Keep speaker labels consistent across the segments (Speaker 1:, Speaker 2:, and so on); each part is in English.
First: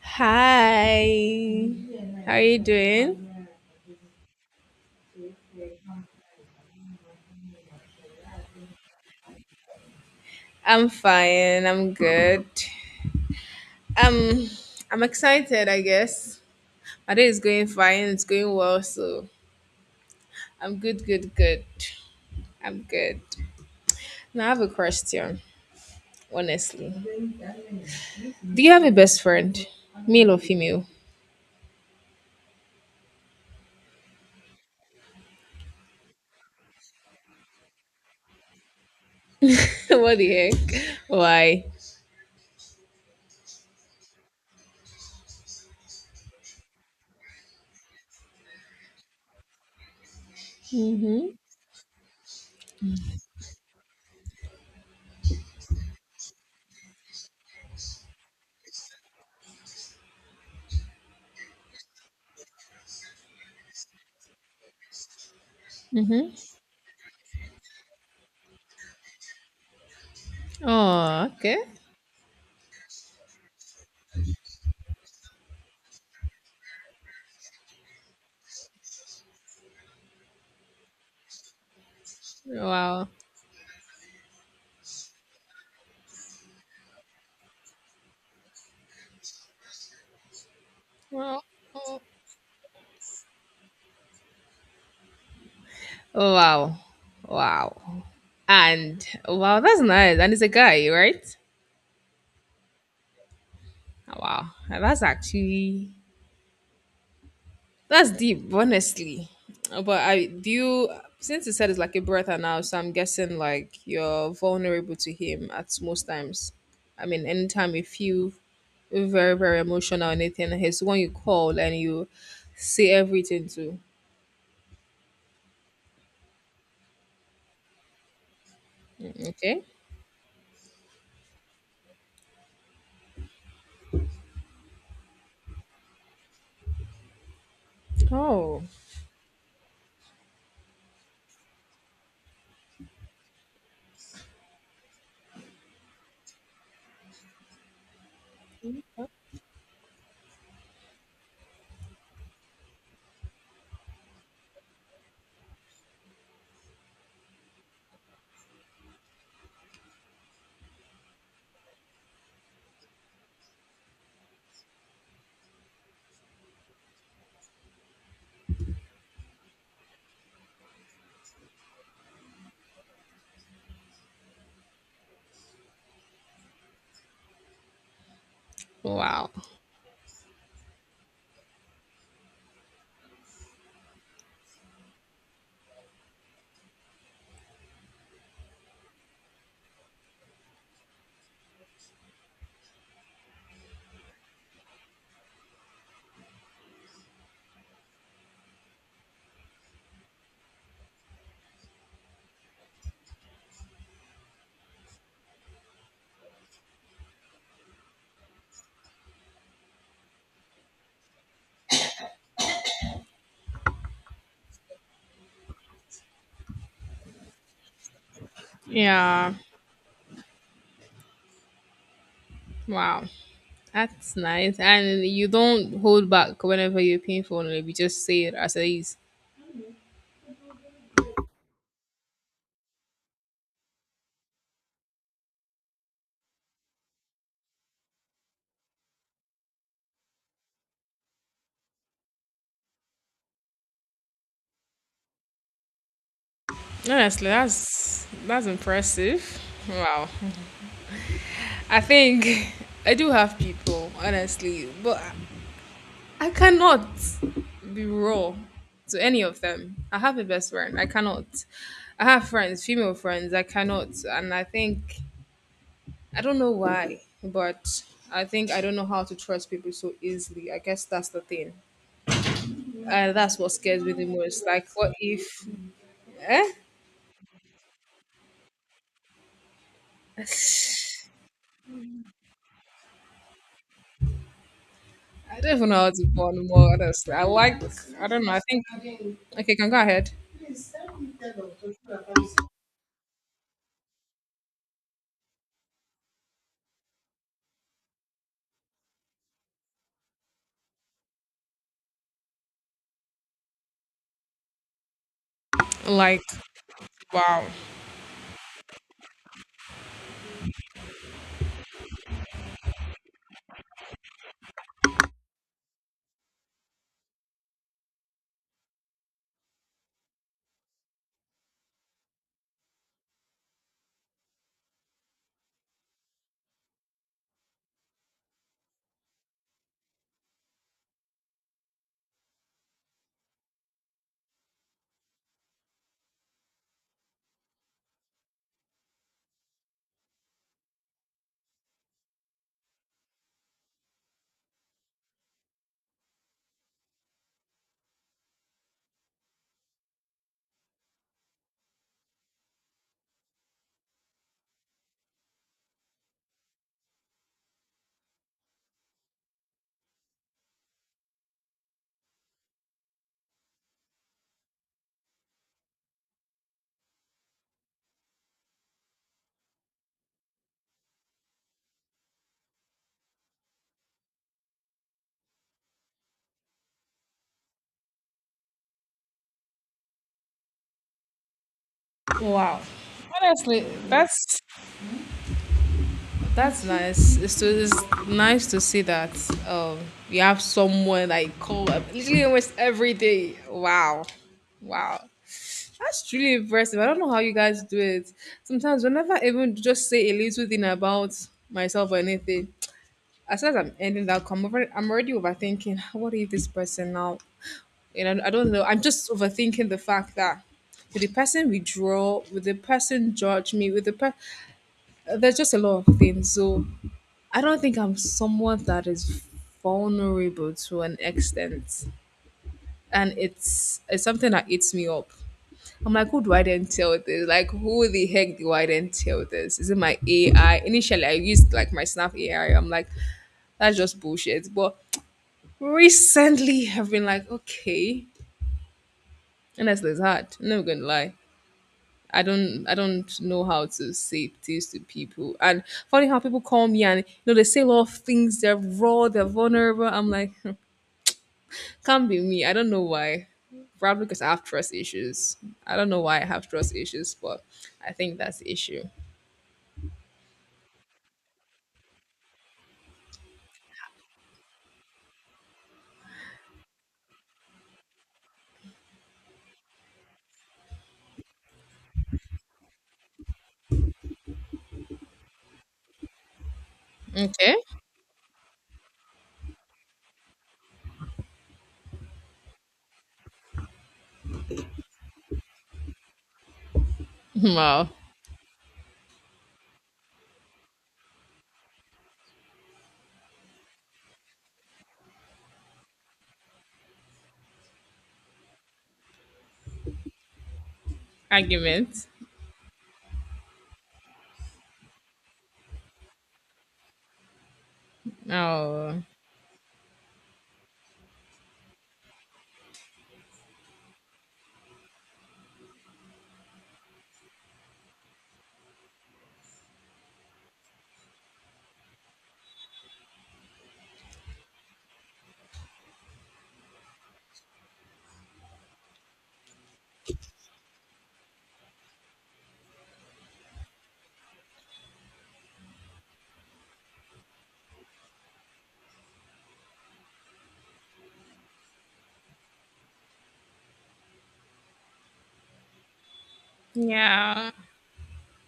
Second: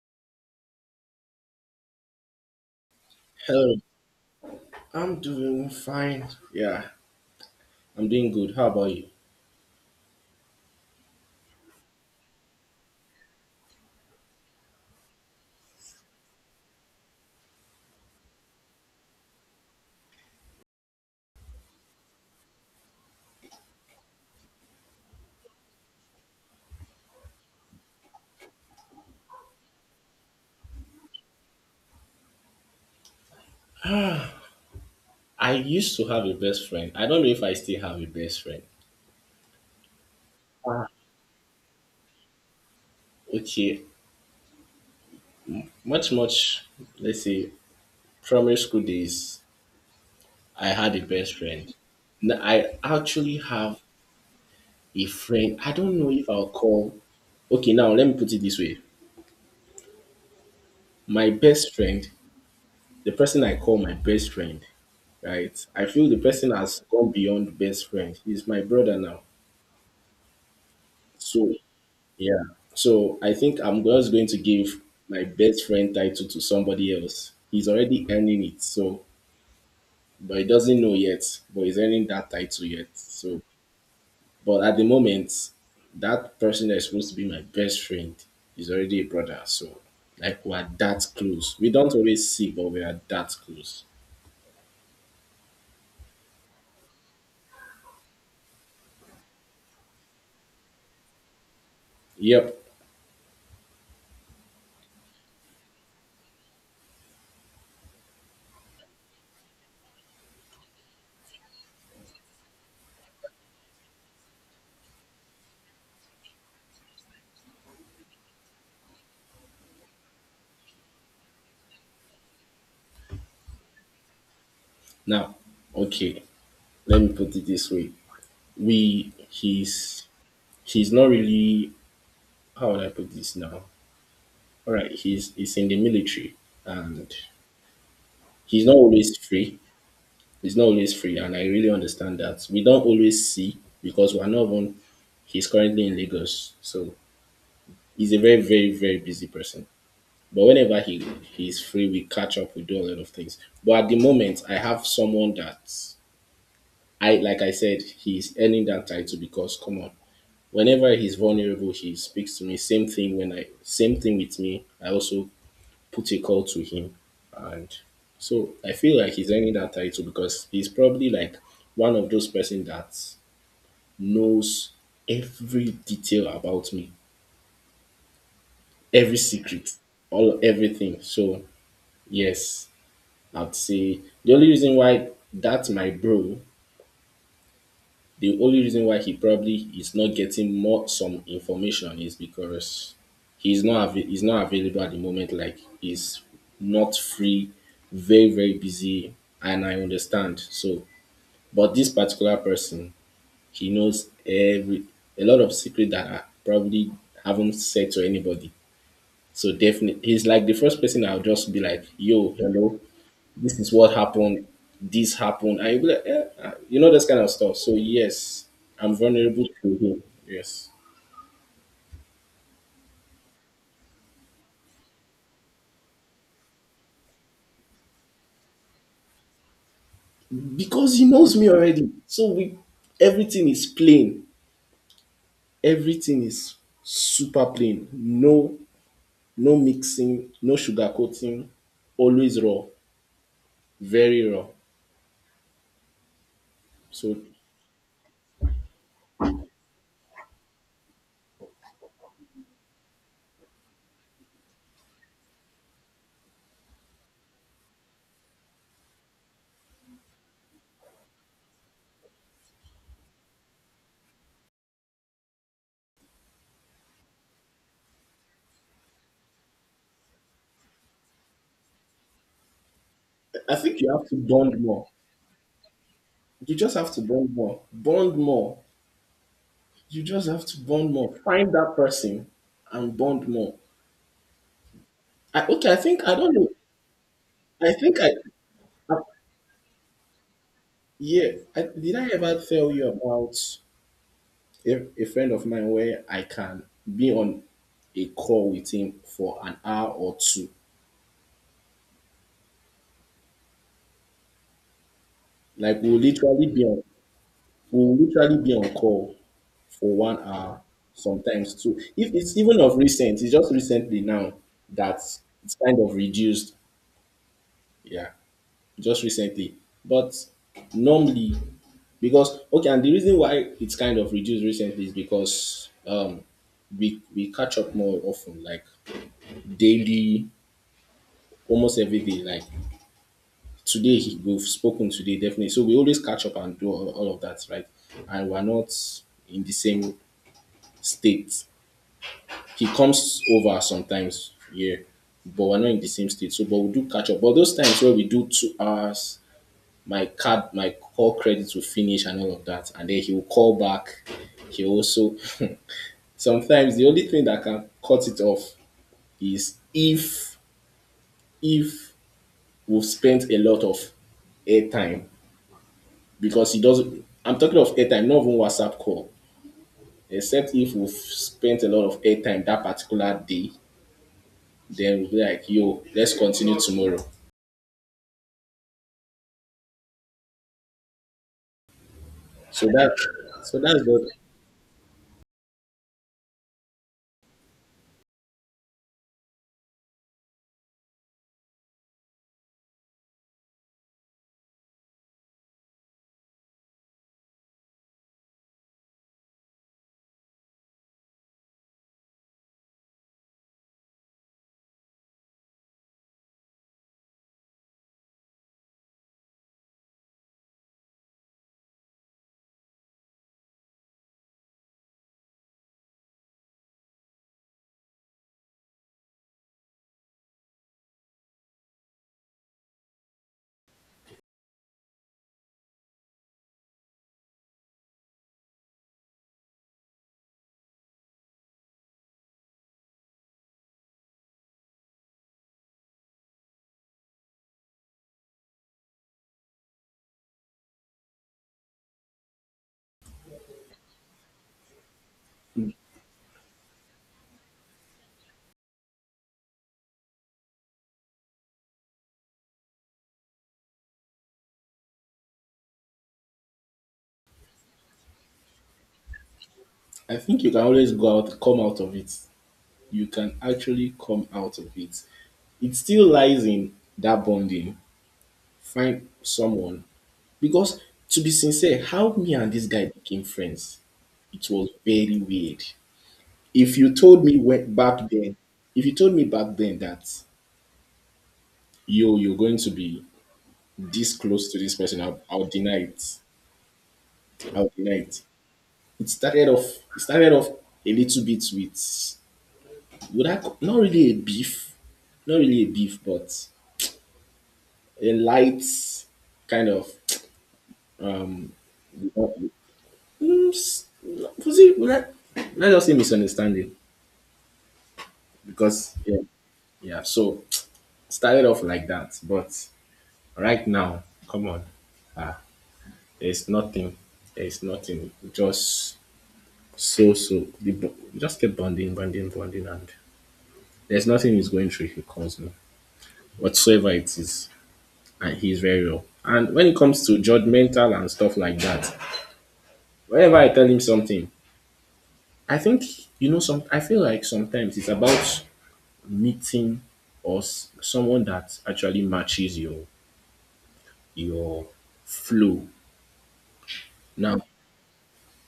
Speaker 1: Hi. How are you doing?
Speaker 2: Hello, I'm doing fine. Yeah, I'm doing good. How about you?
Speaker 1: I'm fine. I'm good. Um, I'm excited, I guess. My day is going fine. It's going well, so I'm good, good, good. I'm good. Now I have a question, honestly. Do you have a best friend? Male or female?
Speaker 2: I used to have a best friend. I don't know if I still have a best friend.
Speaker 1: What the heck? Why?
Speaker 2: Okay, much, much, let's say, primary school days, I had a
Speaker 1: Mm-hmm.
Speaker 2: best friend. Now, I actually have a friend. I don't know if I'll call. Okay, now let me put it this way. My best friend, the person I call my best friend, right? I feel the
Speaker 1: Mm-hmm.
Speaker 2: person has gone beyond best friend. He's my brother now.
Speaker 1: Oh,
Speaker 2: So
Speaker 1: okay.
Speaker 2: yeah. So I think I'm just going to give my best friend title to somebody else. He's already earning it, so but he doesn't know yet, but he's earning that title yet.
Speaker 1: Wow.
Speaker 2: So but at the moment, that person that's supposed to be my best friend is already a brother. So like we're that
Speaker 1: Wow.
Speaker 2: close. We don't always see, but we are that close.
Speaker 1: Wow. Wow. And wow, that's nice. And it's a guy, right?
Speaker 2: Yep.
Speaker 1: Wow. That's actually that's deep, honestly. But I do you Since you said it's like a brother now, so I'm guessing like you're vulnerable to him at most times. I mean, anytime you feel very, very emotional or anything, he's the one you call and you say everything to.
Speaker 2: Now, okay. Let me put it this way. We
Speaker 1: Okay?
Speaker 2: he's not really, how would I put this now? All right, he's in the military and
Speaker 1: Oh.
Speaker 2: he's not always free. He's not always free, and I really understand that. We don't always see because we're not on. He's currently in Lagos, so he's a very, very, very busy person. But whenever he's free, we catch up. We do a lot of things. But at the moment, I have someone that I like. I said he's earning that title because come on, whenever he's vulnerable, he speaks to me. Same thing when I same thing with me. I also put a call to him. And so I feel like he's earning that title because he's probably like one of those person that knows every detail about me, every
Speaker 1: Wow.
Speaker 2: secret, all everything. So yes, I'd say the only reason why that's my bro, the only reason why he probably is not getting more some information is because he's not avai- he's not available at the moment. Like he's not free, very very busy, and I understand. So, but this particular person, he knows every a lot of secret that I probably haven't said to anybody. So definitely, he's like the first person I'll just be like, "Yo, hello, this is what happened, this happened," and you'll be like, yeah, you know, this kind of stuff. So yes, I'm
Speaker 1: Yeah.
Speaker 2: vulnerable to him. Yes,
Speaker 1: Wow. That's nice. And you don't hold back whenever you're paying for one, you just say it as it is.
Speaker 2: because he knows me already. So we, everything is plain. Everything is super plain. No, no mixing, no sugarcoating. Always raw, very raw. So
Speaker 1: Honestly, that's impressive. Wow. I think I do have people, honestly, but I cannot be raw to any of them. I have a best friend. I cannot. I have friends, female friends. I cannot, and I think I don't know why, but I think I don't know how to trust people so easily. I guess that's the thing. And that's what
Speaker 2: I think
Speaker 1: scares
Speaker 2: you
Speaker 1: me the
Speaker 2: have to
Speaker 1: most.
Speaker 2: bond
Speaker 1: Like,
Speaker 2: more.
Speaker 1: what if, eh?
Speaker 2: You just have to bond more. Bond more. You
Speaker 1: I
Speaker 2: just have to bond more. Find that person and bond more. I,
Speaker 1: don't even
Speaker 2: okay, I
Speaker 1: know how
Speaker 2: think
Speaker 1: to
Speaker 2: I don't know.
Speaker 1: bond more, honestly. I like,
Speaker 2: I think
Speaker 1: I
Speaker 2: I,
Speaker 1: don't know. I think,
Speaker 2: uh,
Speaker 1: okay, can go ahead.
Speaker 2: yeah, I, did I ever tell you about a friend of mine where I can be on a call with him for an hour or two? Like we'll
Speaker 1: Like,
Speaker 2: literally be on,
Speaker 1: wow.
Speaker 2: we'll literally be on call for 1 hour, sometimes two. If it's even of recent, it's just recently now that it's kind of reduced. Yeah. Just recently. But normally, because okay, and the reason why it's kind of reduced recently is because we catch up more often, like daily, almost every day. Like today, he, we've spoken today definitely, so we always catch up and do all of that, right? And we're not in the same state. He comes over sometimes, yeah, but we're not in the same state. So, but we do catch up. But those times where we do 2 hours my card, my call credit will finish and all of that. And then he will call back. He also sometimes the only thing that can cut it off is if we've spent a lot of airtime because he doesn't. I'm talking of airtime, not even WhatsApp call. Except if we've spent a lot of airtime that particular day, then we'll be like, "Yo, let's continue tomorrow."
Speaker 1: Wow.
Speaker 2: So that, so
Speaker 1: Honestly,
Speaker 2: that's what
Speaker 1: that's nice. It's nice to see that um you have someone that you call up literally almost every day. Wow, wow, that's truly impressive. I don't know how you guys do it. Sometimes, whenever I even just say a little thing about myself or anything, as soon as I'm ending that call, I'm already overthinking. What if this person now? You know, I don't know. I'm just overthinking the fact that with the person withdraw, with the person judge me, with the person, there's just a lot of things. So I don't think I'm someone that is vulnerable to an extent, and it's something that eats me up. I'm like, who do I then tell this? Like, who the heck do I then tell this? Is it my AI? Initially, I used like my Snap AI. I'm like, that's just bullshit. But recently have been like, okay, honestly, it's hard. I'm not gonna lie. I don't know how to say things to people, and funny how people call me and you know they say a lot of things. They're raw, they're vulnerable. I'm like, can't be me. I don't know why. Probably because I have trust issues. I don't know why I have trust issues, but I think that's the issue.
Speaker 2: I think. You can always go out, come out of it. You can actually come out of it. It still lies in that bonding. Find someone because to be sincere, how me and this guy became friends, it was very weird. If you told me
Speaker 1: Okay.
Speaker 2: when, back then, if you told me back then that yo, you're going to be this close to this person, I'll deny it. I'll
Speaker 1: Wow.
Speaker 2: deny it. It started off. It started off a little bit with would I ca- not really a beef, not really a beef, but a light kind of,
Speaker 1: Argument.
Speaker 2: mm, s- was it? Let us say misunderstanding because
Speaker 1: Oh.
Speaker 2: yeah, yeah. So started off like that, but right now, come on, ah, there's nothing, there's nothing. Just so so, the bo- just keep bonding, bonding, bonding, and there's nothing he's going through. If he calls me whatsoever it is, and he's very real. And when it comes to judgmental and stuff like that, whenever I tell him something, I think you know some. I feel like sometimes it's about meeting or s- someone that actually matches your flow. Now,
Speaker 1: Yeah.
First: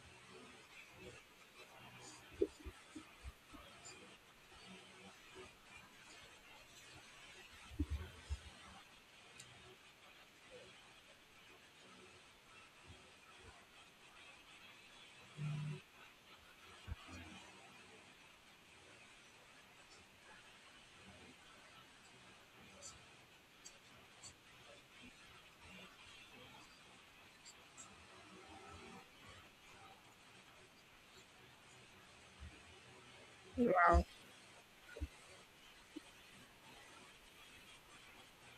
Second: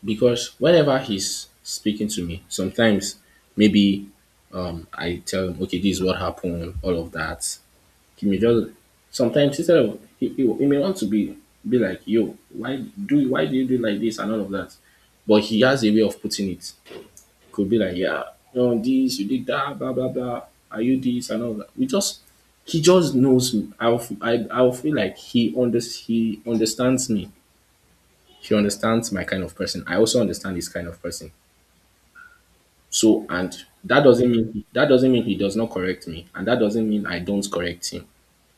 Speaker 2: because whenever he's speaking to me, sometimes maybe I tell him, okay, this is what happened, all of that. He may just sometimes instead of he may want to be like, yo, why do you do like this and all of that, but he has a way of putting it. Could be like, yeah, you know, this, you did that, blah blah blah. Are you this and all that? We just he just knows me. I I'll feel like he understands me. He understands my kind of person. I also understand his kind of person. So and
Speaker 1: Wow.
Speaker 2: that doesn't mean he does not correct me, and that doesn't mean I don't correct him.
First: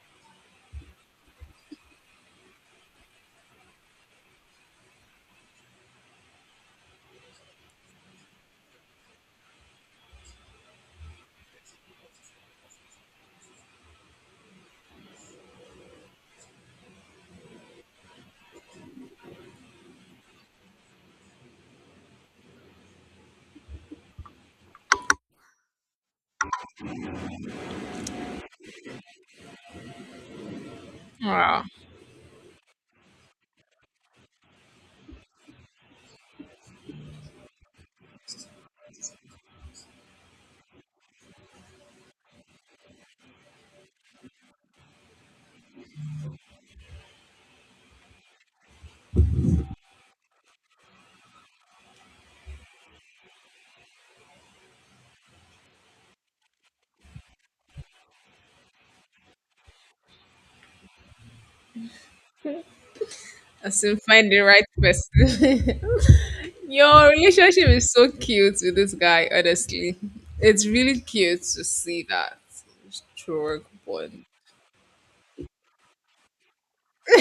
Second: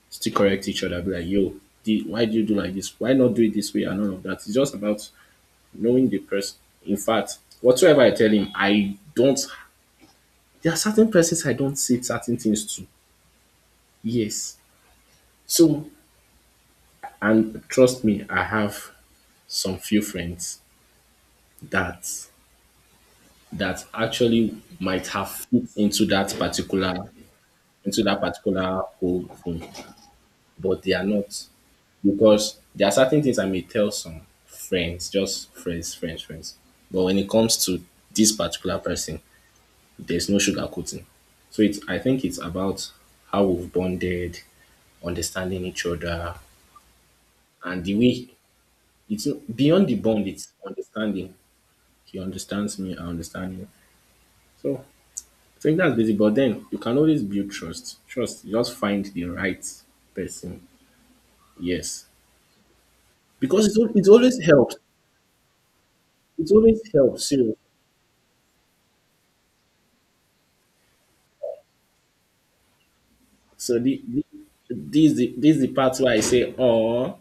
Speaker 2: Still correct each other. Be like, yo, the, why do you do like this? Why not do it this way and all of that? It's just about knowing the person. In fact, whatsoever I tell him, I don't, there are certain persons I don't say certain things to. Yes. So, and trust me, I have some few friends that, that actually might have fit into that particular, into that particular whole thing, but they are not,
Speaker 1: Wow.
Speaker 2: because there are certain things I may tell some friends, just friends. But when it comes to this particular person, there's no sugarcoating. So it's, I think it's about how we've bonded, understanding each other, and the way it's, beyond the bond, it's understanding. He understands me, I understand him. So I think that's basic. But then you can always build trust. Trust, you just find the right person. Yes. Because
Speaker 1: I
Speaker 2: it's, al-
Speaker 1: soon
Speaker 2: it
Speaker 1: find
Speaker 2: always
Speaker 1: the right
Speaker 2: helps.
Speaker 1: person.
Speaker 2: It always
Speaker 1: Your
Speaker 2: helps. So,
Speaker 1: relationship is so cute with this guy, honestly. It's really cute to see that strong
Speaker 2: so the
Speaker 1: bond.
Speaker 2: this the this the part where I say, oh,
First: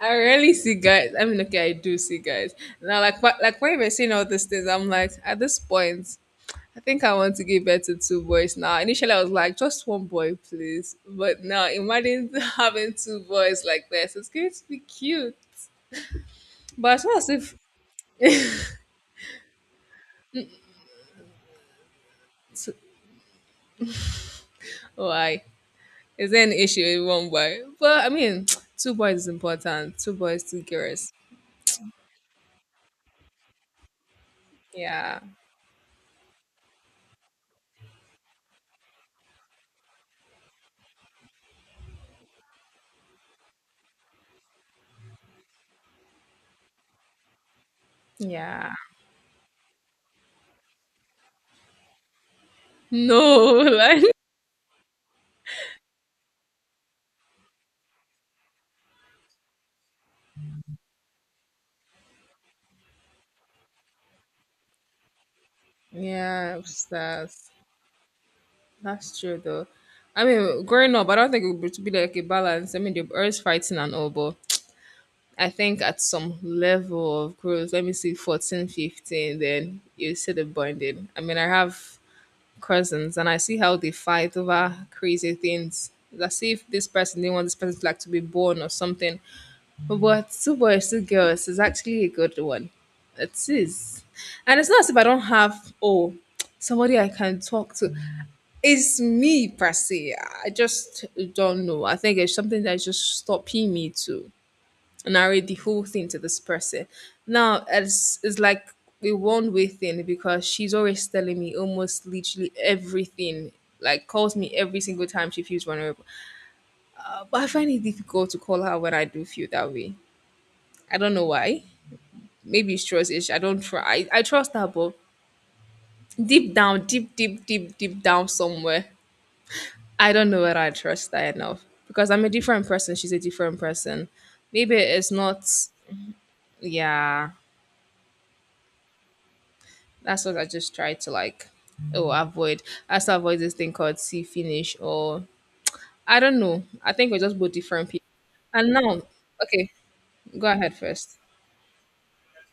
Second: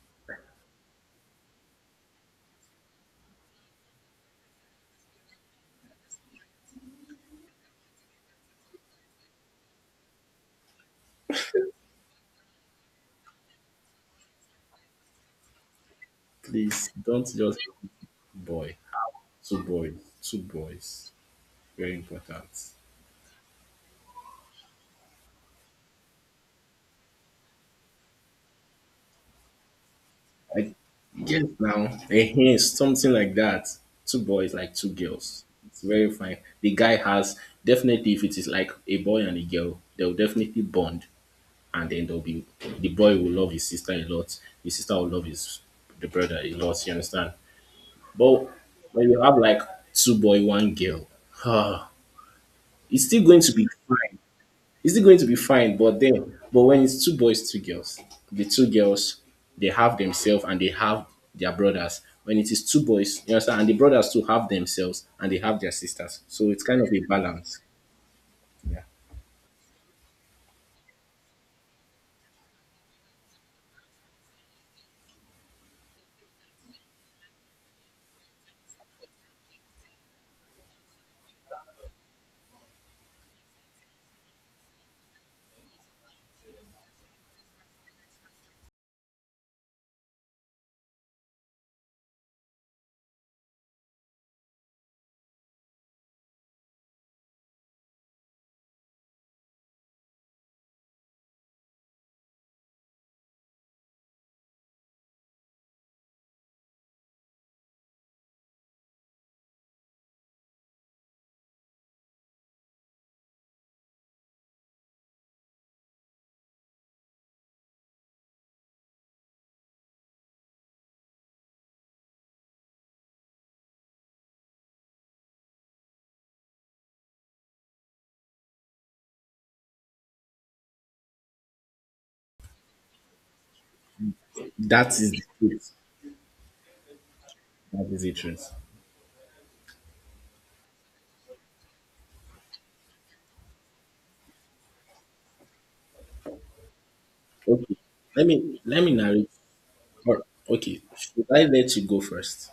Speaker 1: I rarely see guys. I mean, okay, I do see guys. Now, like, like when you're saying all these things, I'm like, at this point, I think I want to give birth to two boys now. Initially, I was like, just one boy, please. But now, imagine having two boys like this. It's going to be cute.
Speaker 2: please
Speaker 1: But it's not
Speaker 2: don't
Speaker 1: as if.
Speaker 2: just boy. Two boys. Two boys. Very important.
Speaker 1: Why? Is there an issue with one boy? But I mean, two boys is important. Two boys, two
Speaker 2: I
Speaker 1: girls.
Speaker 2: guess now a hint, something like that. Two boys, like two
Speaker 1: Yeah.
Speaker 2: girls. It's very fine. The guy has, definitely, if it is like a boy and a girl, they'll definitely bond, and then they'll be, the boy will love his sister a lot. The sister will love his, the brother a lot. You understand? But
Speaker 1: Yeah.
Speaker 2: when you have like two boy, one girl, it's still going to
Speaker 1: No,
Speaker 2: be
Speaker 1: like
Speaker 2: fine, it's still going to be fine. But then, but when it's two boys, two girls, the two girls, they have themselves and they have their brothers. When it is two boys, you understand, and the brothers too have themselves and they have their sisters. So
Speaker 1: yeah,
Speaker 2: it's kind of a
Speaker 1: that's
Speaker 2: balance. Yeah,
Speaker 1: that's true though. I mean, growing up, I don't think it would be like a balance. I mean, the always fighting and all, but I think at some level of growth, let me see, 14, 15, then you see the bonding. I mean, I have cousins and I see how they fight over crazy things. As if this person didn't want this person like to be born or something. But two boys, two girls is actually a good one. It is. And it's not as if I don't have, oh, somebody I can talk to. It's me, per se. I just don't know. I think it's something that's just stopping me to narrate the whole thing to this person. Now, it's like a one way thing because she's always telling me almost literally everything. Like calls me every single time she feels vulnerable, but I find it difficult to call her when I do feel that way. I don't know why. Maybe it's trust ish. I don't try. I trust her, but deep down, deep, deep, deep, deep down somewhere, I don't know whether I trust her enough because I'm a different person. She's a different person. Maybe
Speaker 2: that
Speaker 1: it's
Speaker 2: is the
Speaker 1: not.
Speaker 2: truth.
Speaker 1: Yeah,
Speaker 2: That is the truth.
Speaker 1: that's what I just try to like. Oh, avoid. I still avoid this thing called see finish or I don't know. I think we're just both
Speaker 2: Okay,
Speaker 1: different people. And
Speaker 2: let me
Speaker 1: now,
Speaker 2: narrate.
Speaker 1: okay,
Speaker 2: Or,
Speaker 1: go ahead
Speaker 2: okay,
Speaker 1: first.
Speaker 2: should I let you go first?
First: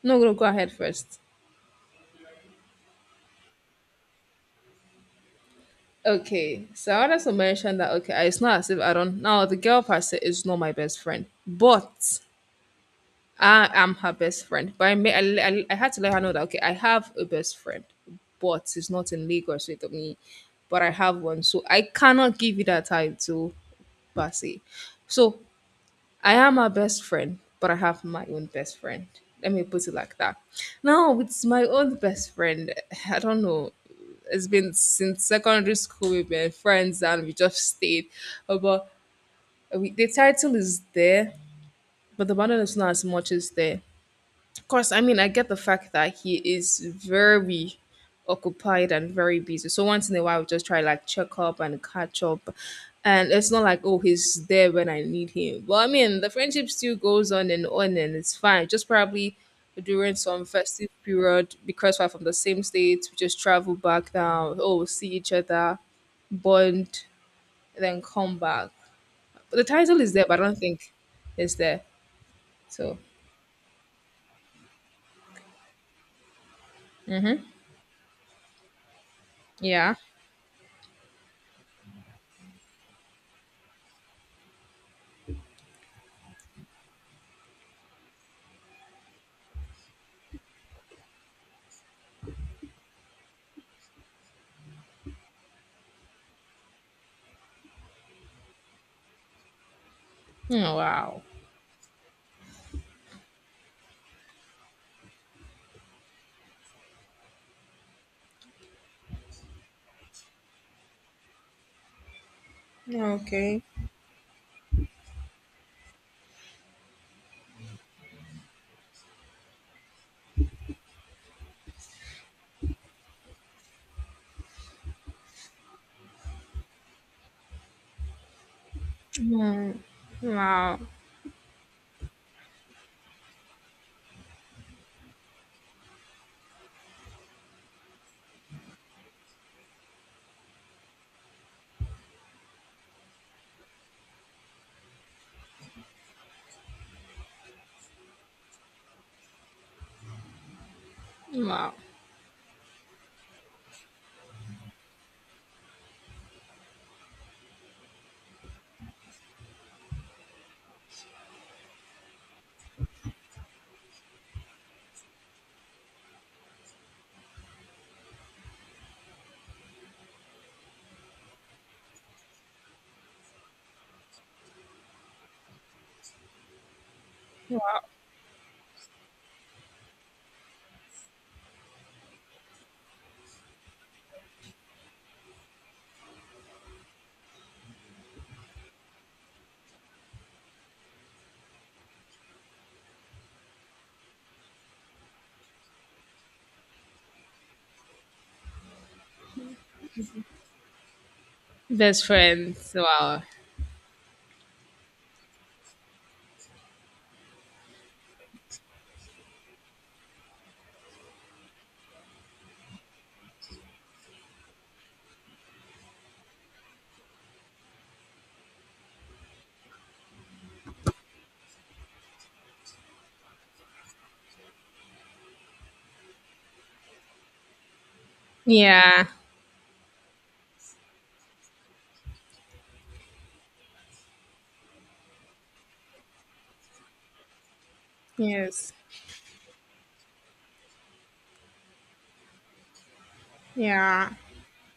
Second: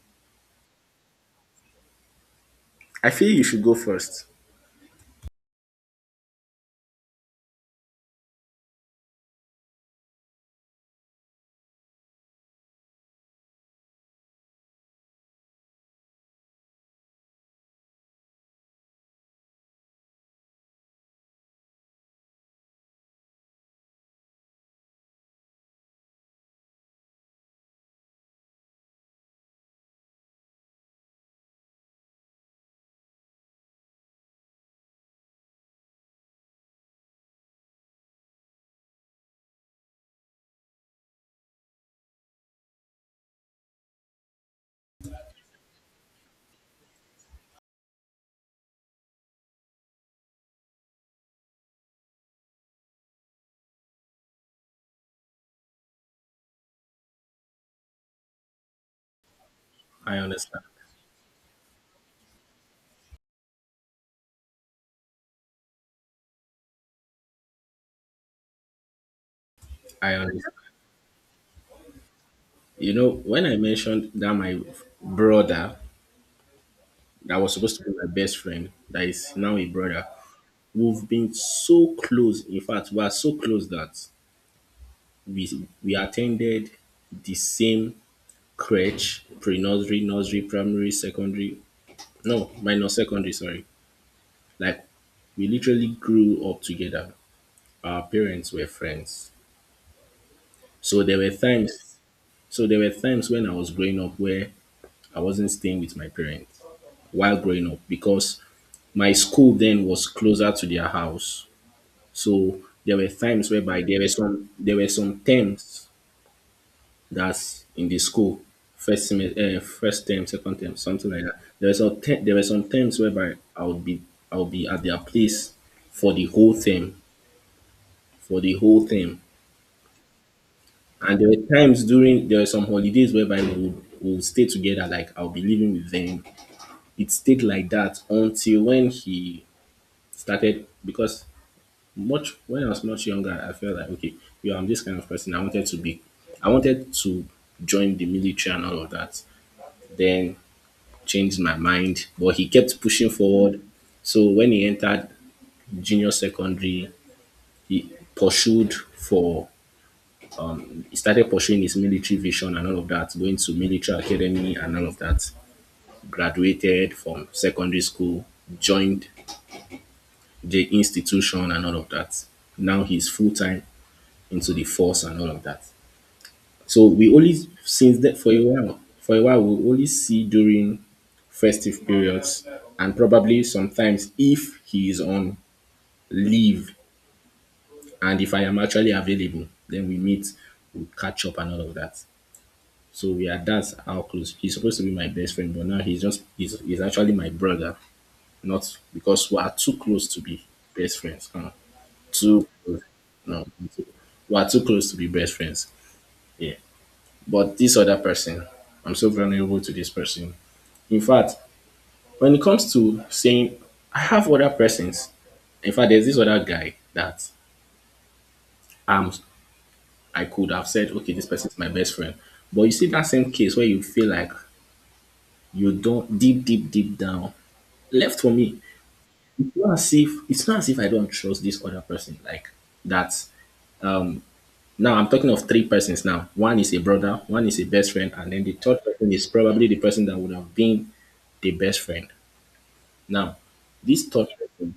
Speaker 1: No, no, go ahead first.
Speaker 2: I feel you should go first.
Speaker 1: Okay, so I wanted to mention that okay, it's not as if I don't now the girl per se is not my best friend, but I am her best friend. But I may I, le- I, le- I had to let her know that okay, I have a best friend, but it's not in Lagos with me, but I have one, so I cannot give you that title per se. So I am her best friend, but I have my own best friend. Let me put it like that. Now, with my own best friend, I don't know. It's been since secondary school, we've been friends and we just stayed. But we, the title is there, but the bonding is not as much as there course, I mean, I get the fact that he is very occupied and very busy. So once in a while, we just try like check up and catch up. And it's not like, oh, he's there when I need him. But I mean, the friendship still goes on, and it's fine. Just probably during
Speaker 2: I
Speaker 1: some
Speaker 2: understand.
Speaker 1: festive period, because we're from the same states, we just travel back down. Oh, we'll see each other, bond, then come back. But the title is
Speaker 2: I
Speaker 1: there, but I
Speaker 2: understand.
Speaker 1: don't think it's there.
Speaker 2: You
Speaker 1: So,
Speaker 2: know, when I mentioned that my brother that
Speaker 1: mm-hmm.
Speaker 2: was supposed to be my best friend, that is now a
Speaker 1: Yeah.
Speaker 2: brother. We've been so close. In fact, we are so close that we attended the same crèche, pre-nursery, nursery, primary, secondary. No, minor secondary. Sorry, like we literally grew up together. Our parents were friends.
Speaker 1: Oh,
Speaker 2: So there
Speaker 1: wow.
Speaker 2: were times. So there were times when I was growing up where I wasn't staying with my parents while growing up because my school then was closer to their house. So there were times
Speaker 1: Okay.
Speaker 2: whereby there were some terms that's in the school, first semester, first term, second term, something like that. There were some te- there were some terms whereby I would be at their place for the whole term, for the whole term.
Speaker 1: Mm. Wow.
Speaker 2: And there were times during, there were some holidays whereby we would stay together, like I'll be living with them. It stayed like that until when he started because much when I was much younger, I felt like okay, yeah, I'm this kind of person. I wanted to join the military and all of that. Then changed my
Speaker 1: Wow.
Speaker 2: mind, but he kept pushing forward. So when he entered junior secondary, he pursued for, he started pursuing his military vision and all of that, going to military academy and all of that. Graduated from secondary school, joined the institution and all of that. Now he's full time into the force and all of that. So we only
Speaker 1: Wow.
Speaker 2: since that for a while we only see during festive periods and probably sometimes if he is on leave and if I am actually available, then we meet, we catch up and all of that. So we are that's how close he's supposed to be my best friend, but now he's actually my brother, not because we are too close to be best friends.
Speaker 1: Best
Speaker 2: Too
Speaker 1: friends.
Speaker 2: close.
Speaker 1: Wow.
Speaker 2: No, we are too close to be best friends. Yeah. But this other person, I'm so vulnerable to this person. In fact, when it comes to saying I have other persons, in fact, there's this other guy that um I could have said, okay, this person is my best friend. But you see that same case where you feel like you don't deep, deep, deep down left for me.
Speaker 1: Yeah.
Speaker 2: It's not as if It's not as if I don't trust this other person like that. Now I'm talking of three persons now. One is a brother, one is a best friend, and then the
Speaker 1: Yes.
Speaker 2: third person is probably the person that would have been the best friend. Now, this
Speaker 1: Yeah.
Speaker 2: third person,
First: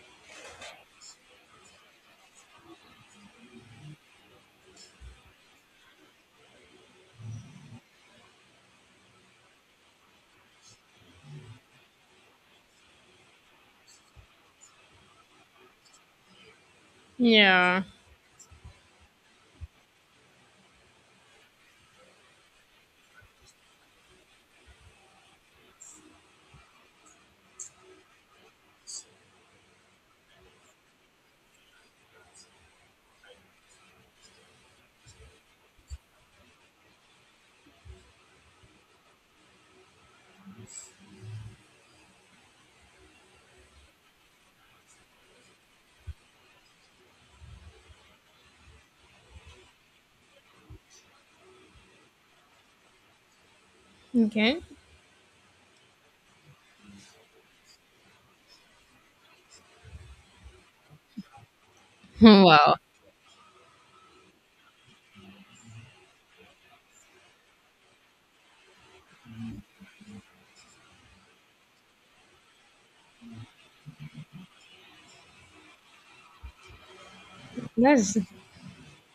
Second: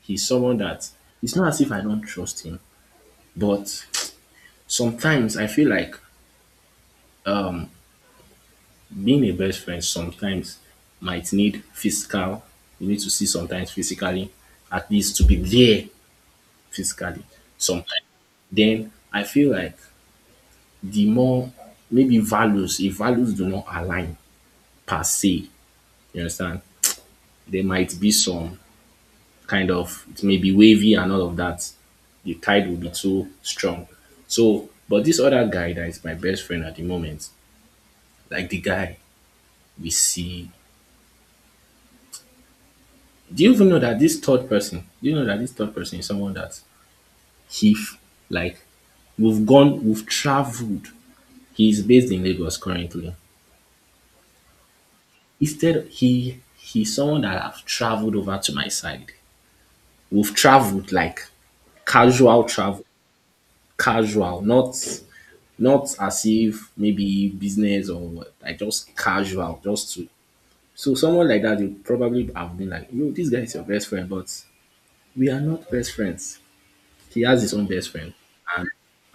Speaker 2: he's someone that it's not as if I don't trust him, but sometimes I feel like being a best friend sometimes might need physical. You need to see sometimes physically, at least to be there physically
Speaker 1: Yeah.
Speaker 2: sometimes. Then I feel like the more maybe values, if values do not align per se, you understand, there might be some kind of it may be wavy and all of that. The tide will be too strong. So, but this other guy that is my best friend at the moment, like the guy we see. Do you even know that this third person? Do you know that this third person is someone that he f- like we've traveled. He's based in Lagos currently.
Speaker 1: Okay.
Speaker 2: Instead, he's someone that I've traveled over to my side. We've traveled like casual
Speaker 1: Wow.
Speaker 2: travel, casual, not as if maybe business or what, like just casual, just to. So someone like that, you probably have been like, yo, this guy is your best friend, but we are not best friends. He has his own best friend.
Speaker 1: That's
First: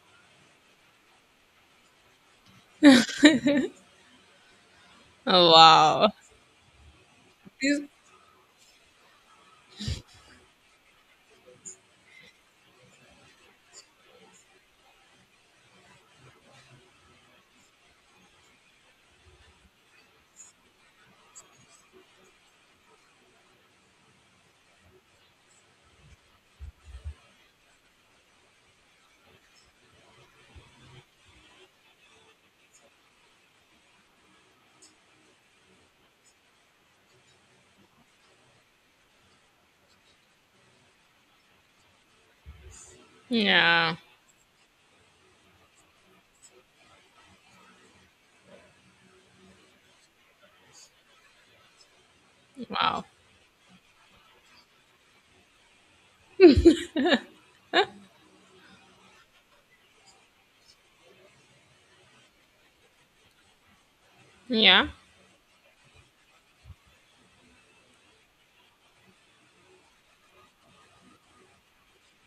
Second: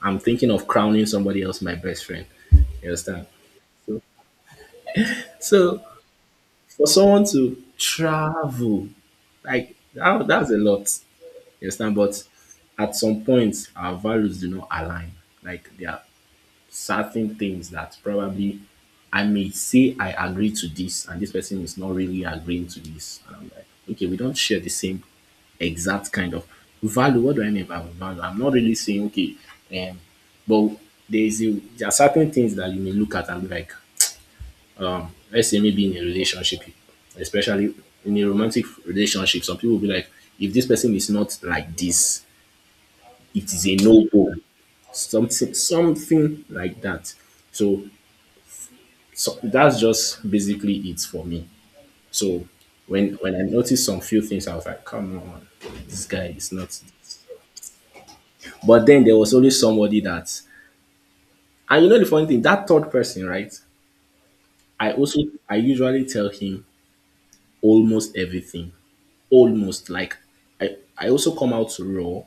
Speaker 2: I'm thinking of crowning somebody else my best friend. You understand? So, so
Speaker 1: wow.
Speaker 2: for someone to
Speaker 1: This-
Speaker 2: travel, like that, that's a lot. You understand? But at some point, our values do not align. Like they are certain things that probably I may say I agree to this, and this person is not really agreeing to this. And I'm like, okay, we don't share the same exact kind of value. What do I mean by value? I'm not really saying okay, um, but there is a, there are certain things that you may look at and be like, let's say maybe in a relationship, especially in a romantic relationship, some people will be like, if this person is not like this, it is a
Speaker 1: Yeah.
Speaker 2: no go. Something something like that. So so that's just basically it for me. So
Speaker 1: Wow.
Speaker 2: when I noticed some few things, I was like, come on, this guy is not. This. But then there was always somebody that, and you know the funny thing, that third person, right?
Speaker 1: Yeah.
Speaker 2: I also I usually tell him almost everything, almost like I also come out raw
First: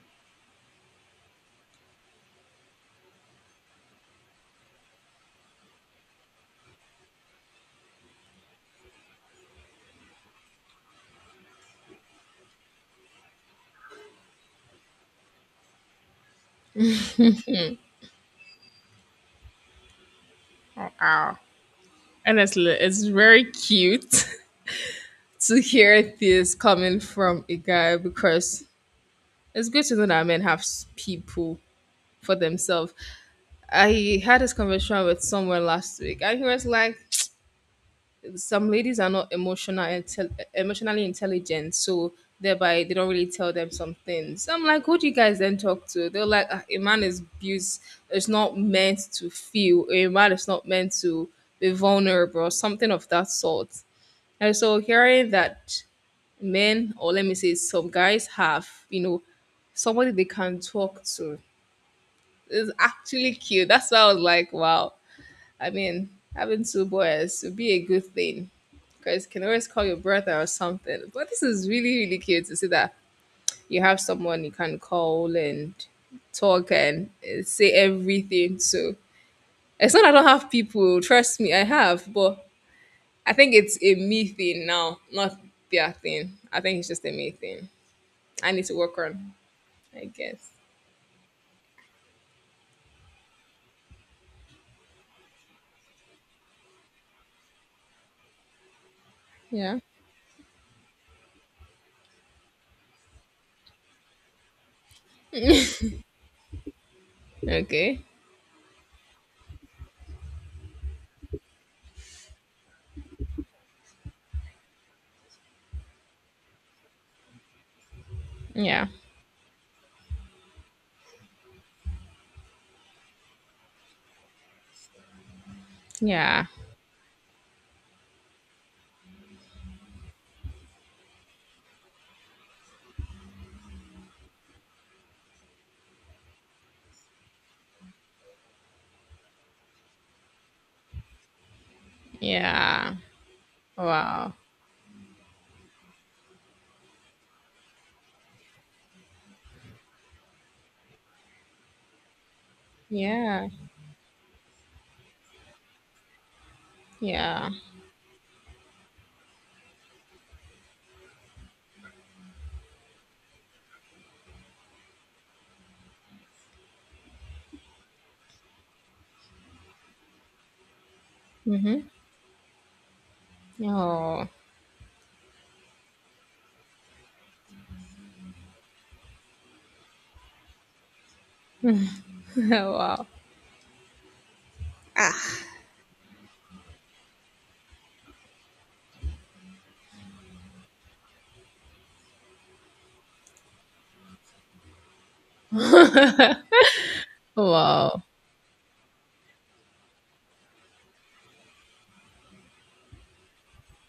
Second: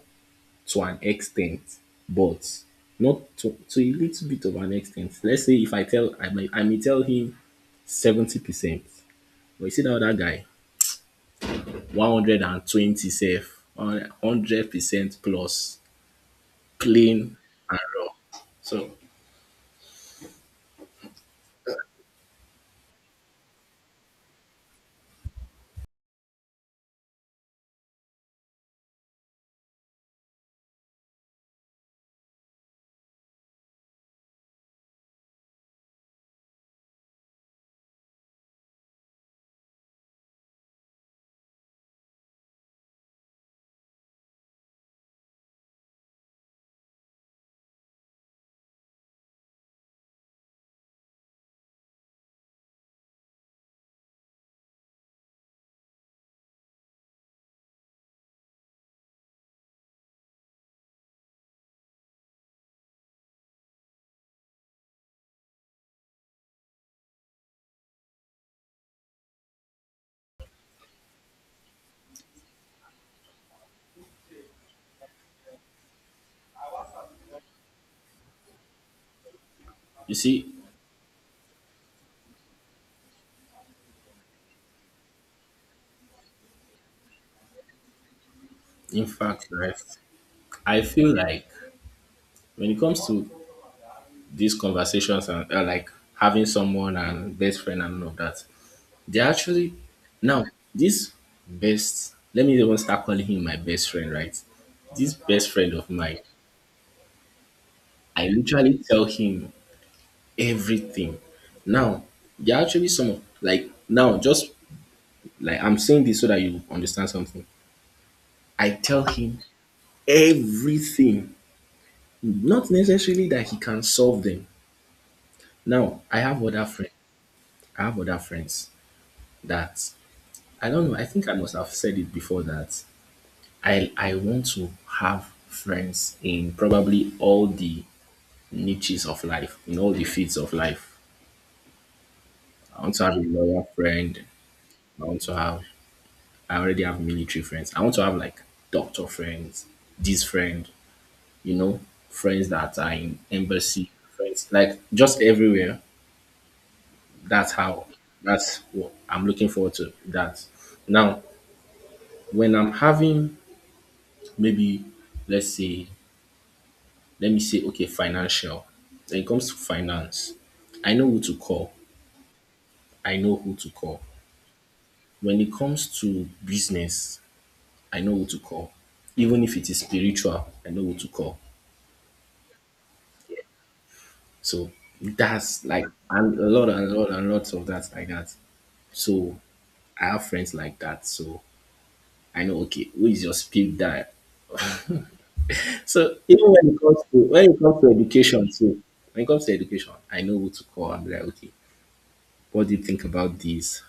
Speaker 2: to an extent, but not to, to a little bit of an extent. Let's say if I may tell him 70%, but you see that other guy 120 safe, 100% plus clean and raw. So
Speaker 1: Wow. Honestly, it's very cute to hear this coming from a guy because it's good to know that men have people for themselves. I had this conversation with someone last week and he was like, some ladies are not emotional emotionally intelligent, so thereby they don't really tell them some things. I'm like, who do you guys then talk to? They're like, "Ah, a man is abused, it's not meant to feel, a man is not meant to be vulnerable or something of that sort." And so hearing that men, or let me say some guys, have, you know, somebody they can talk to is actually cute. That's why I was like, wow. I mean, having two boys would be a good thing because you can always call your brother or something. But this is really, really cute to see that you have someone you can call and talk and say everything. So it's not I
Speaker 2: you
Speaker 1: don't have
Speaker 2: see,
Speaker 1: people, trust me, I have, but I think it's a me thing now, not their thing. I think it's just a me thing. I need to work
Speaker 2: in
Speaker 1: on,
Speaker 2: fact, right,
Speaker 1: I guess.
Speaker 2: I feel like when it comes to these conversations and like having someone and best friend and all of that, they actually
Speaker 1: Yeah.
Speaker 2: now this best. Let me even start calling him my best friend, right? This best friend of mine,
Speaker 1: Okay.
Speaker 2: I literally tell him everything. Now, there are actually like now just like I'm saying this so that you understand something. I
Speaker 1: Yeah.
Speaker 2: tell him everything, not necessarily that he can solve them. Now I have
Speaker 1: Yeah.
Speaker 2: other friends. I have other friends that I don't know. I think I must have said it before that I want to have friends in probably all the niches of life, in all the fields of life. I want
Speaker 1: Yeah.
Speaker 2: to have a lawyer friend.
Speaker 1: Wow.
Speaker 2: I want to have. I already have military friends. I want to have like doctor friends, this friend, you know, friends that are in
Speaker 1: Yeah.
Speaker 2: embassy, friends like just everywhere.
Speaker 1: Yeah.
Speaker 2: That's how that's what I'm looking forward to. That now, when I'm having maybe let's say, let me say, okay, financial. When it comes to finance, I know who to call.
Speaker 1: Mm-hmm.
Speaker 2: I know who to call.
Speaker 1: Oh.
Speaker 2: When it comes to business, I know who to call. Even if it is spiritual, I know who to call.
Speaker 1: Wow.
Speaker 2: So that's like and a lot and a lot and lots of that like that. So I have friends like that, so I know okay, who is your speed dial? So even when it comes to
Speaker 1: Wow.
Speaker 2: education too, when it comes to education, I know who to call and be like, okay, what do you think about this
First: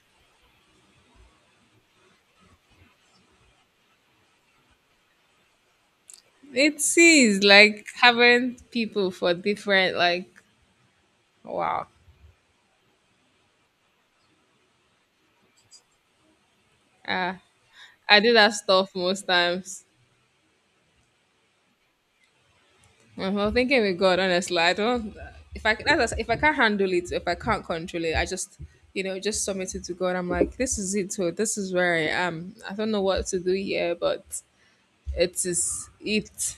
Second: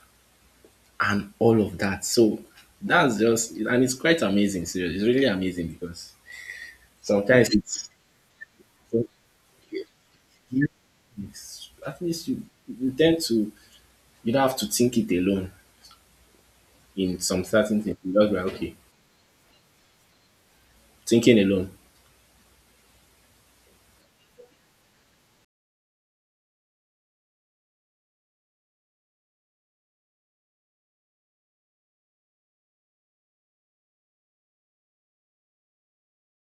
Speaker 2: and all of that. So that's just and it's quite amazing. Seriously, it's really amazing because
Speaker 1: It is
Speaker 2: sometimes
Speaker 1: like
Speaker 2: it's
Speaker 1: having people
Speaker 2: it's-
Speaker 1: for different, like wow.
Speaker 2: at least you tend to you don't have to think it alone in
Speaker 1: Uh,
Speaker 2: some certain things. You
Speaker 1: I
Speaker 2: just
Speaker 1: do
Speaker 2: be like,
Speaker 1: that
Speaker 2: okay,
Speaker 1: stuff most times.
Speaker 2: thinking alone.
Speaker 1: I'm not thinking with God, honestly. I don't, if I that's if I can't handle it, if I can't control it, I just you know just submit it to God. I'm like, this is it. Oh, this is where I am. I don't know what to do here, but it is it.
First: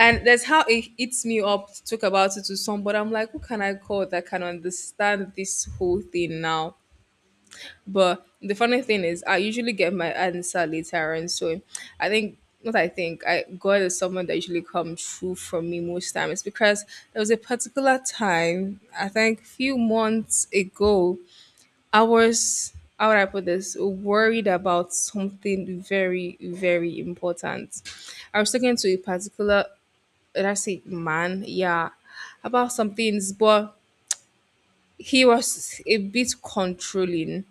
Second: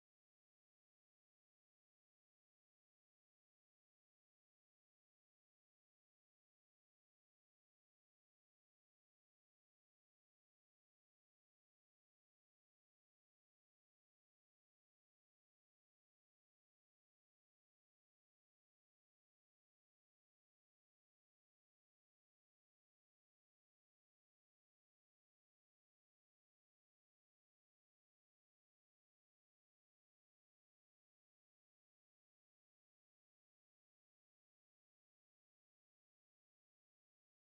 Speaker 1: And that's how it eats me up to talk about it to someone. But I'm like, who can I call that can understand this whole thing now? But the funny thing is, I usually get my answer later, and so I think what I think, I God is someone that usually comes through for me most times because there was a particular time, I think, few months ago, I was how would I put this? Worried about something very, very important. I was talking to a particular, did I say man? Yeah, about some things, but he was a bit controlling,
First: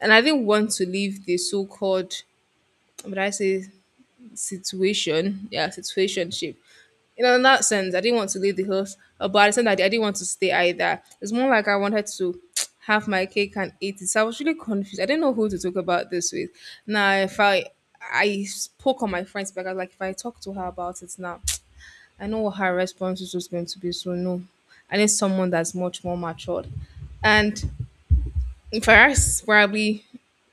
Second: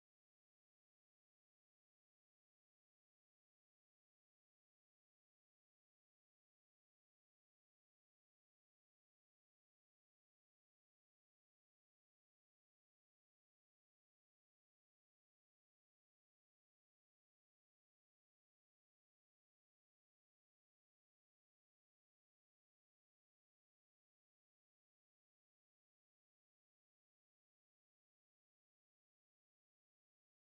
Speaker 1: and I didn't want to leave the so-called, would I say situation, yeah, situationship, in that sense. I didn't want to leave the house, but I said that I didn't want to stay either. It's more like I wanted to have my cake and eat it, so I was really confused. I didn't know who to talk about this with. Now if I I spoke on my friends because I was like, if I talk to her about it now, I know what her response is just going to be. So no, I need someone that's much more matured, and for us, probably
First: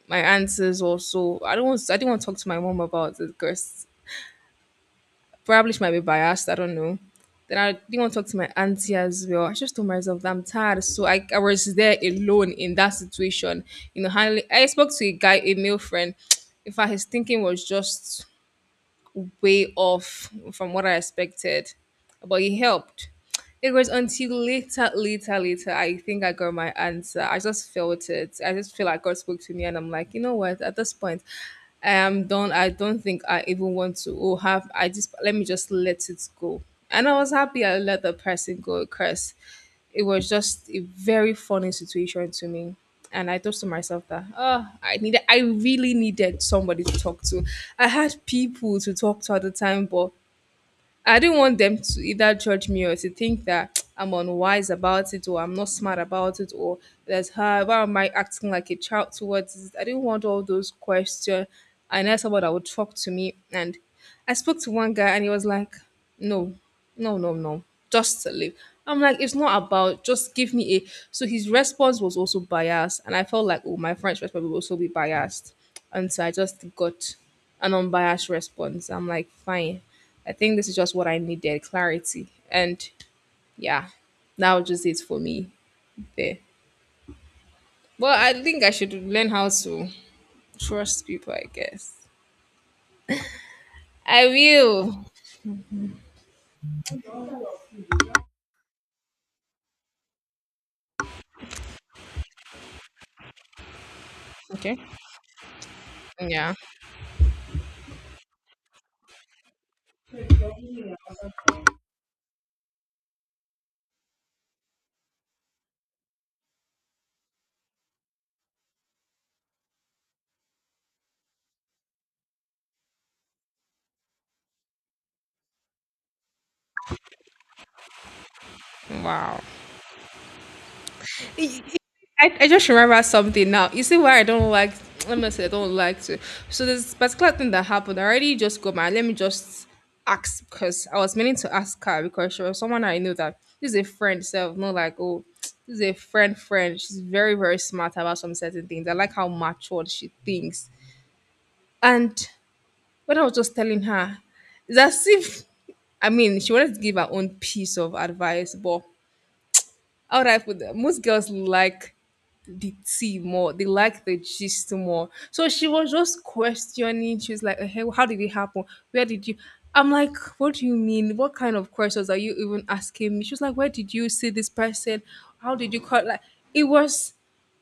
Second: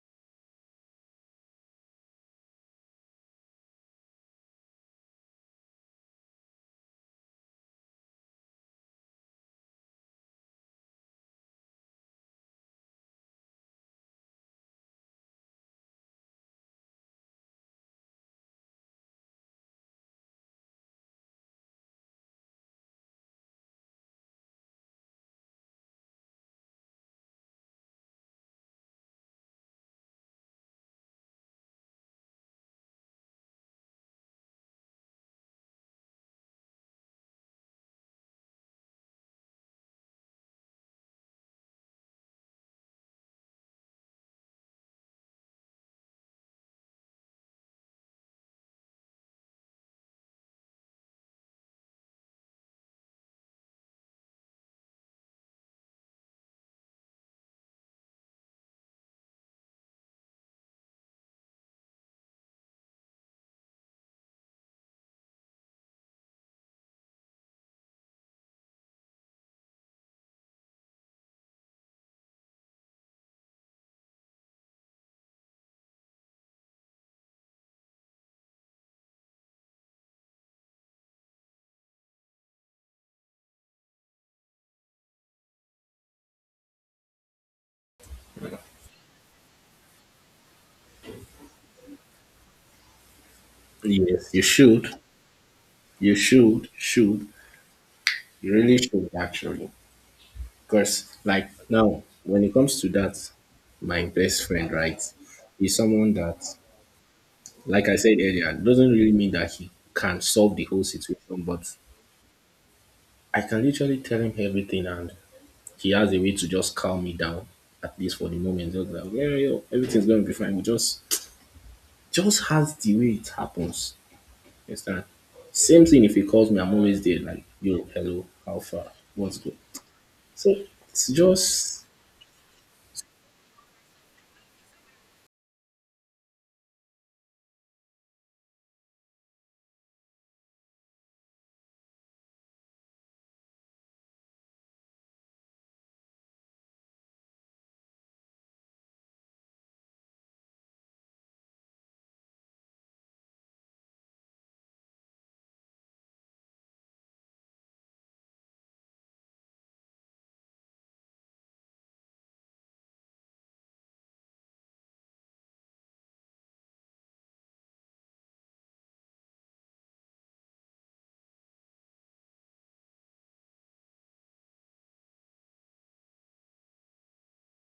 Speaker 1: my answers also. I don't want. I didn't want to talk to my mom about it because probably she might be biased. I don't know. Then I didn't want to talk to my auntie as well. I just told myself that I'm tired. So I was there alone in that situation. You know, handling. I spoke to a guy, a male friend. In fact, his thinking was just way off from what I expected, but it helped. It was until later, later, later, I think I got my answer. I just felt it. I just feel like God spoke to me, and I'm like, you know what? At this point, I am done. I don't think I even want to oh, have. I just Let me just let it go. And I was happy I let the person go. Curse, it was just a very funny situation to me. And I thought to myself that, oh, I needed, I really needed somebody to talk to. I had people to talk to at the time, but I do not want them to either judge me or to think that I'm unwise about it or I'm not smart about it, or that how why am I acting like a child towards it. I didn't want all those questions. I know someone that would talk to me, and I spoke to one guy and he was like, no, no, no, no, just leave. I'm like, it's not about, just give me a, so his response was also biased and I felt like, oh, my friend's response will also be biased. And so I just got an unbiased response. I'm like, fine. I think this is just what I needed, clarity. And yeah, that was just it for me there. Well, I think I should learn how to trust people, I guess. I
Speaker 2: Yes, you should.
Speaker 1: will.
Speaker 2: You should. Should. You really should actually. Because, like, now, when it comes to that, my best friend,
Speaker 1: Okay.
Speaker 2: right, is someone that,
Speaker 1: Yeah.
Speaker 2: like I said earlier, doesn't really mean that he can solve the whole situation, but I can literally tell him everything, and he has a way to just calm me down, at least for the moment. Just like, yeah, yo, everything's going to be fine. We just has the way it happens. You understand? Same thing if he calls me, I'm always there, like, yo, hello, how far? What's
Speaker 1: Wow.
Speaker 2: good? So it's
Speaker 1: Y-
Speaker 2: just
Speaker 1: I just remember something now. You see why I don't like, let me say I don't like to. So there's this particular thing that happened. I already just got my Let me just ask, because I was meaning to ask her, because she was someone I knew that, this is a friend self, not like, oh, this is a friend friend. She's very, very smart about some certain things. I like how matured she thinks. And when I was just telling her, it's as if, I mean, she wanted to give her own piece of advice, but how would I put that? Most girls like the tea more. They like the gist more. So she was just questioning. She was like, "Eh, hey, how did it happen? Where did you?" I'm like, what do you mean? What kind of questions are you even asking me? She was like, where did you see this person? How did you cut? Like, it was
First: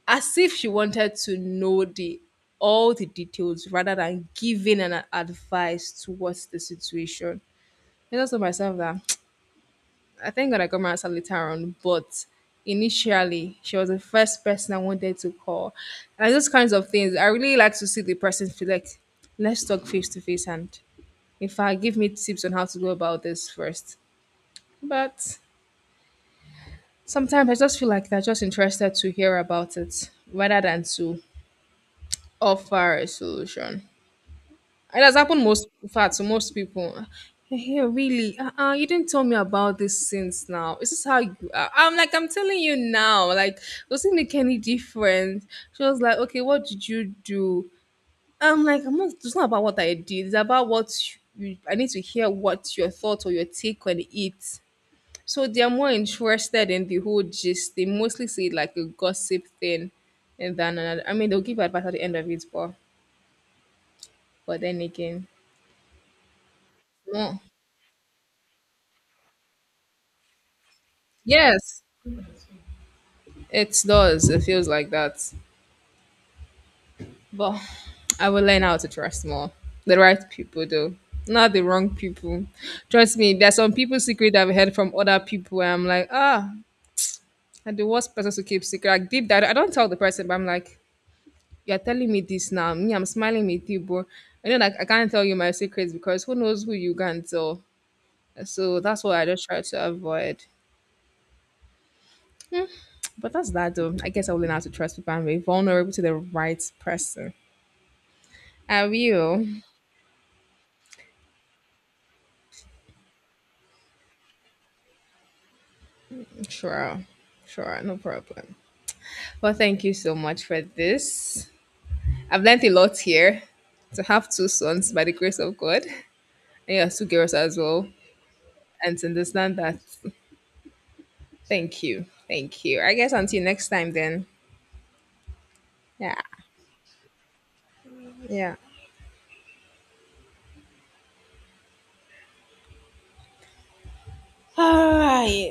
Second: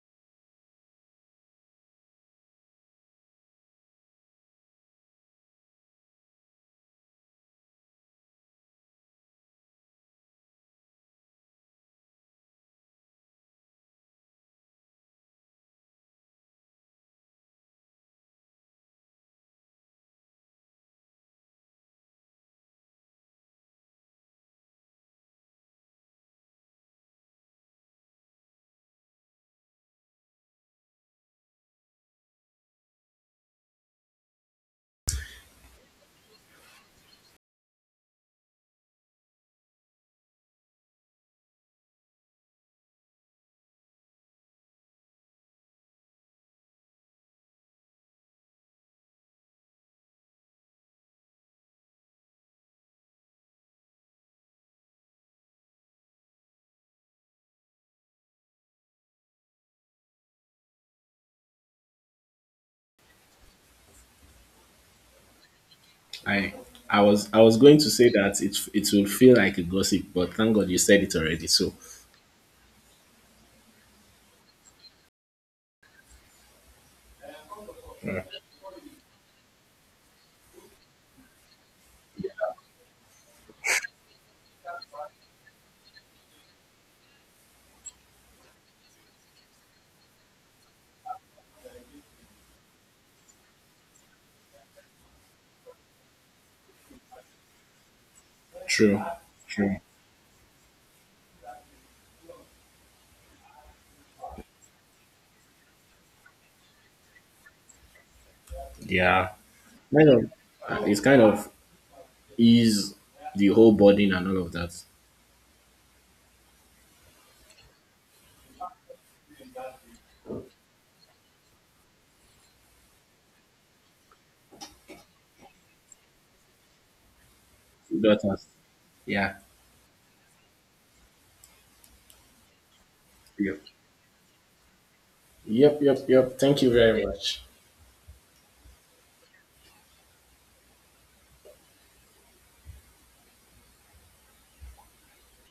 Speaker 1: as if she wanted to know the all the details rather than giving an advice towards the situation. I just told myself that I thank God I got my answer later on, but initially she was the first person I wanted to call. And those kinds of things, I really like to see the person, feel like, let's talk face to face and, in fact, give me tips on how to go about this first. But sometimes I just feel like they're just interested to hear about it rather than to offer a solution. It has happened most, in fact, to most people. Yeah, really? Uh-uh, you didn't tell me about this since now. Is this how you are? I'm like, I'm telling you now. Like, doesn't make any difference. She was like, okay, what did you do? I'm like, I'm not, it's not about what I did. It's about what you, I need to hear what your thoughts or your take on it. So they're more interested in the whole gist. They mostly see it like a gossip thing. And then another, I mean, they'll give advice at the end of it, but then again,
Speaker 2: I
Speaker 1: no.
Speaker 2: I was going to say that it will feel like a gossip, but thank God you said it already. So
Speaker 1: Yes. It does. It feels like that. But
Speaker 2: uh,
Speaker 1: I will learn how to trust more. The right people, though, not the wrong people. Trust me, there's some people's secret I've heard from other people, where I'm like, ah, I'm the worst person to keep secret. Like, deep down, I don't tell the person, but I'm like, you're telling me this now. Me, I'm smiling with you, bro. I know, like, I can't tell you my secrets because who knows who you can tell. So
Speaker 2: true,
Speaker 1: that's what I just try
Speaker 2: true.
Speaker 1: to avoid. Hmm. But that's that, though. I guess I will learn how to trust people and be vulnerable to the right person. I
Speaker 2: Yeah,
Speaker 1: will.
Speaker 2: kind of. It's kind of ease the whole burden and all of that.
Speaker 1: Sure, sure, no problem. Well, thank you so much for this. I've learned a lot here. To have two sons by the grace of God, and yeah, two girls as well,
Speaker 2: That has,
Speaker 1: and to
Speaker 2: yeah.
Speaker 1: understand that. Thank you, thank you. I guess until
Speaker 2: Yep.
Speaker 1: next time, then.
Speaker 2: Yep. Yep.
Speaker 1: Yeah,
Speaker 2: Yep. Thank you very much.
Speaker 1: yeah. All right.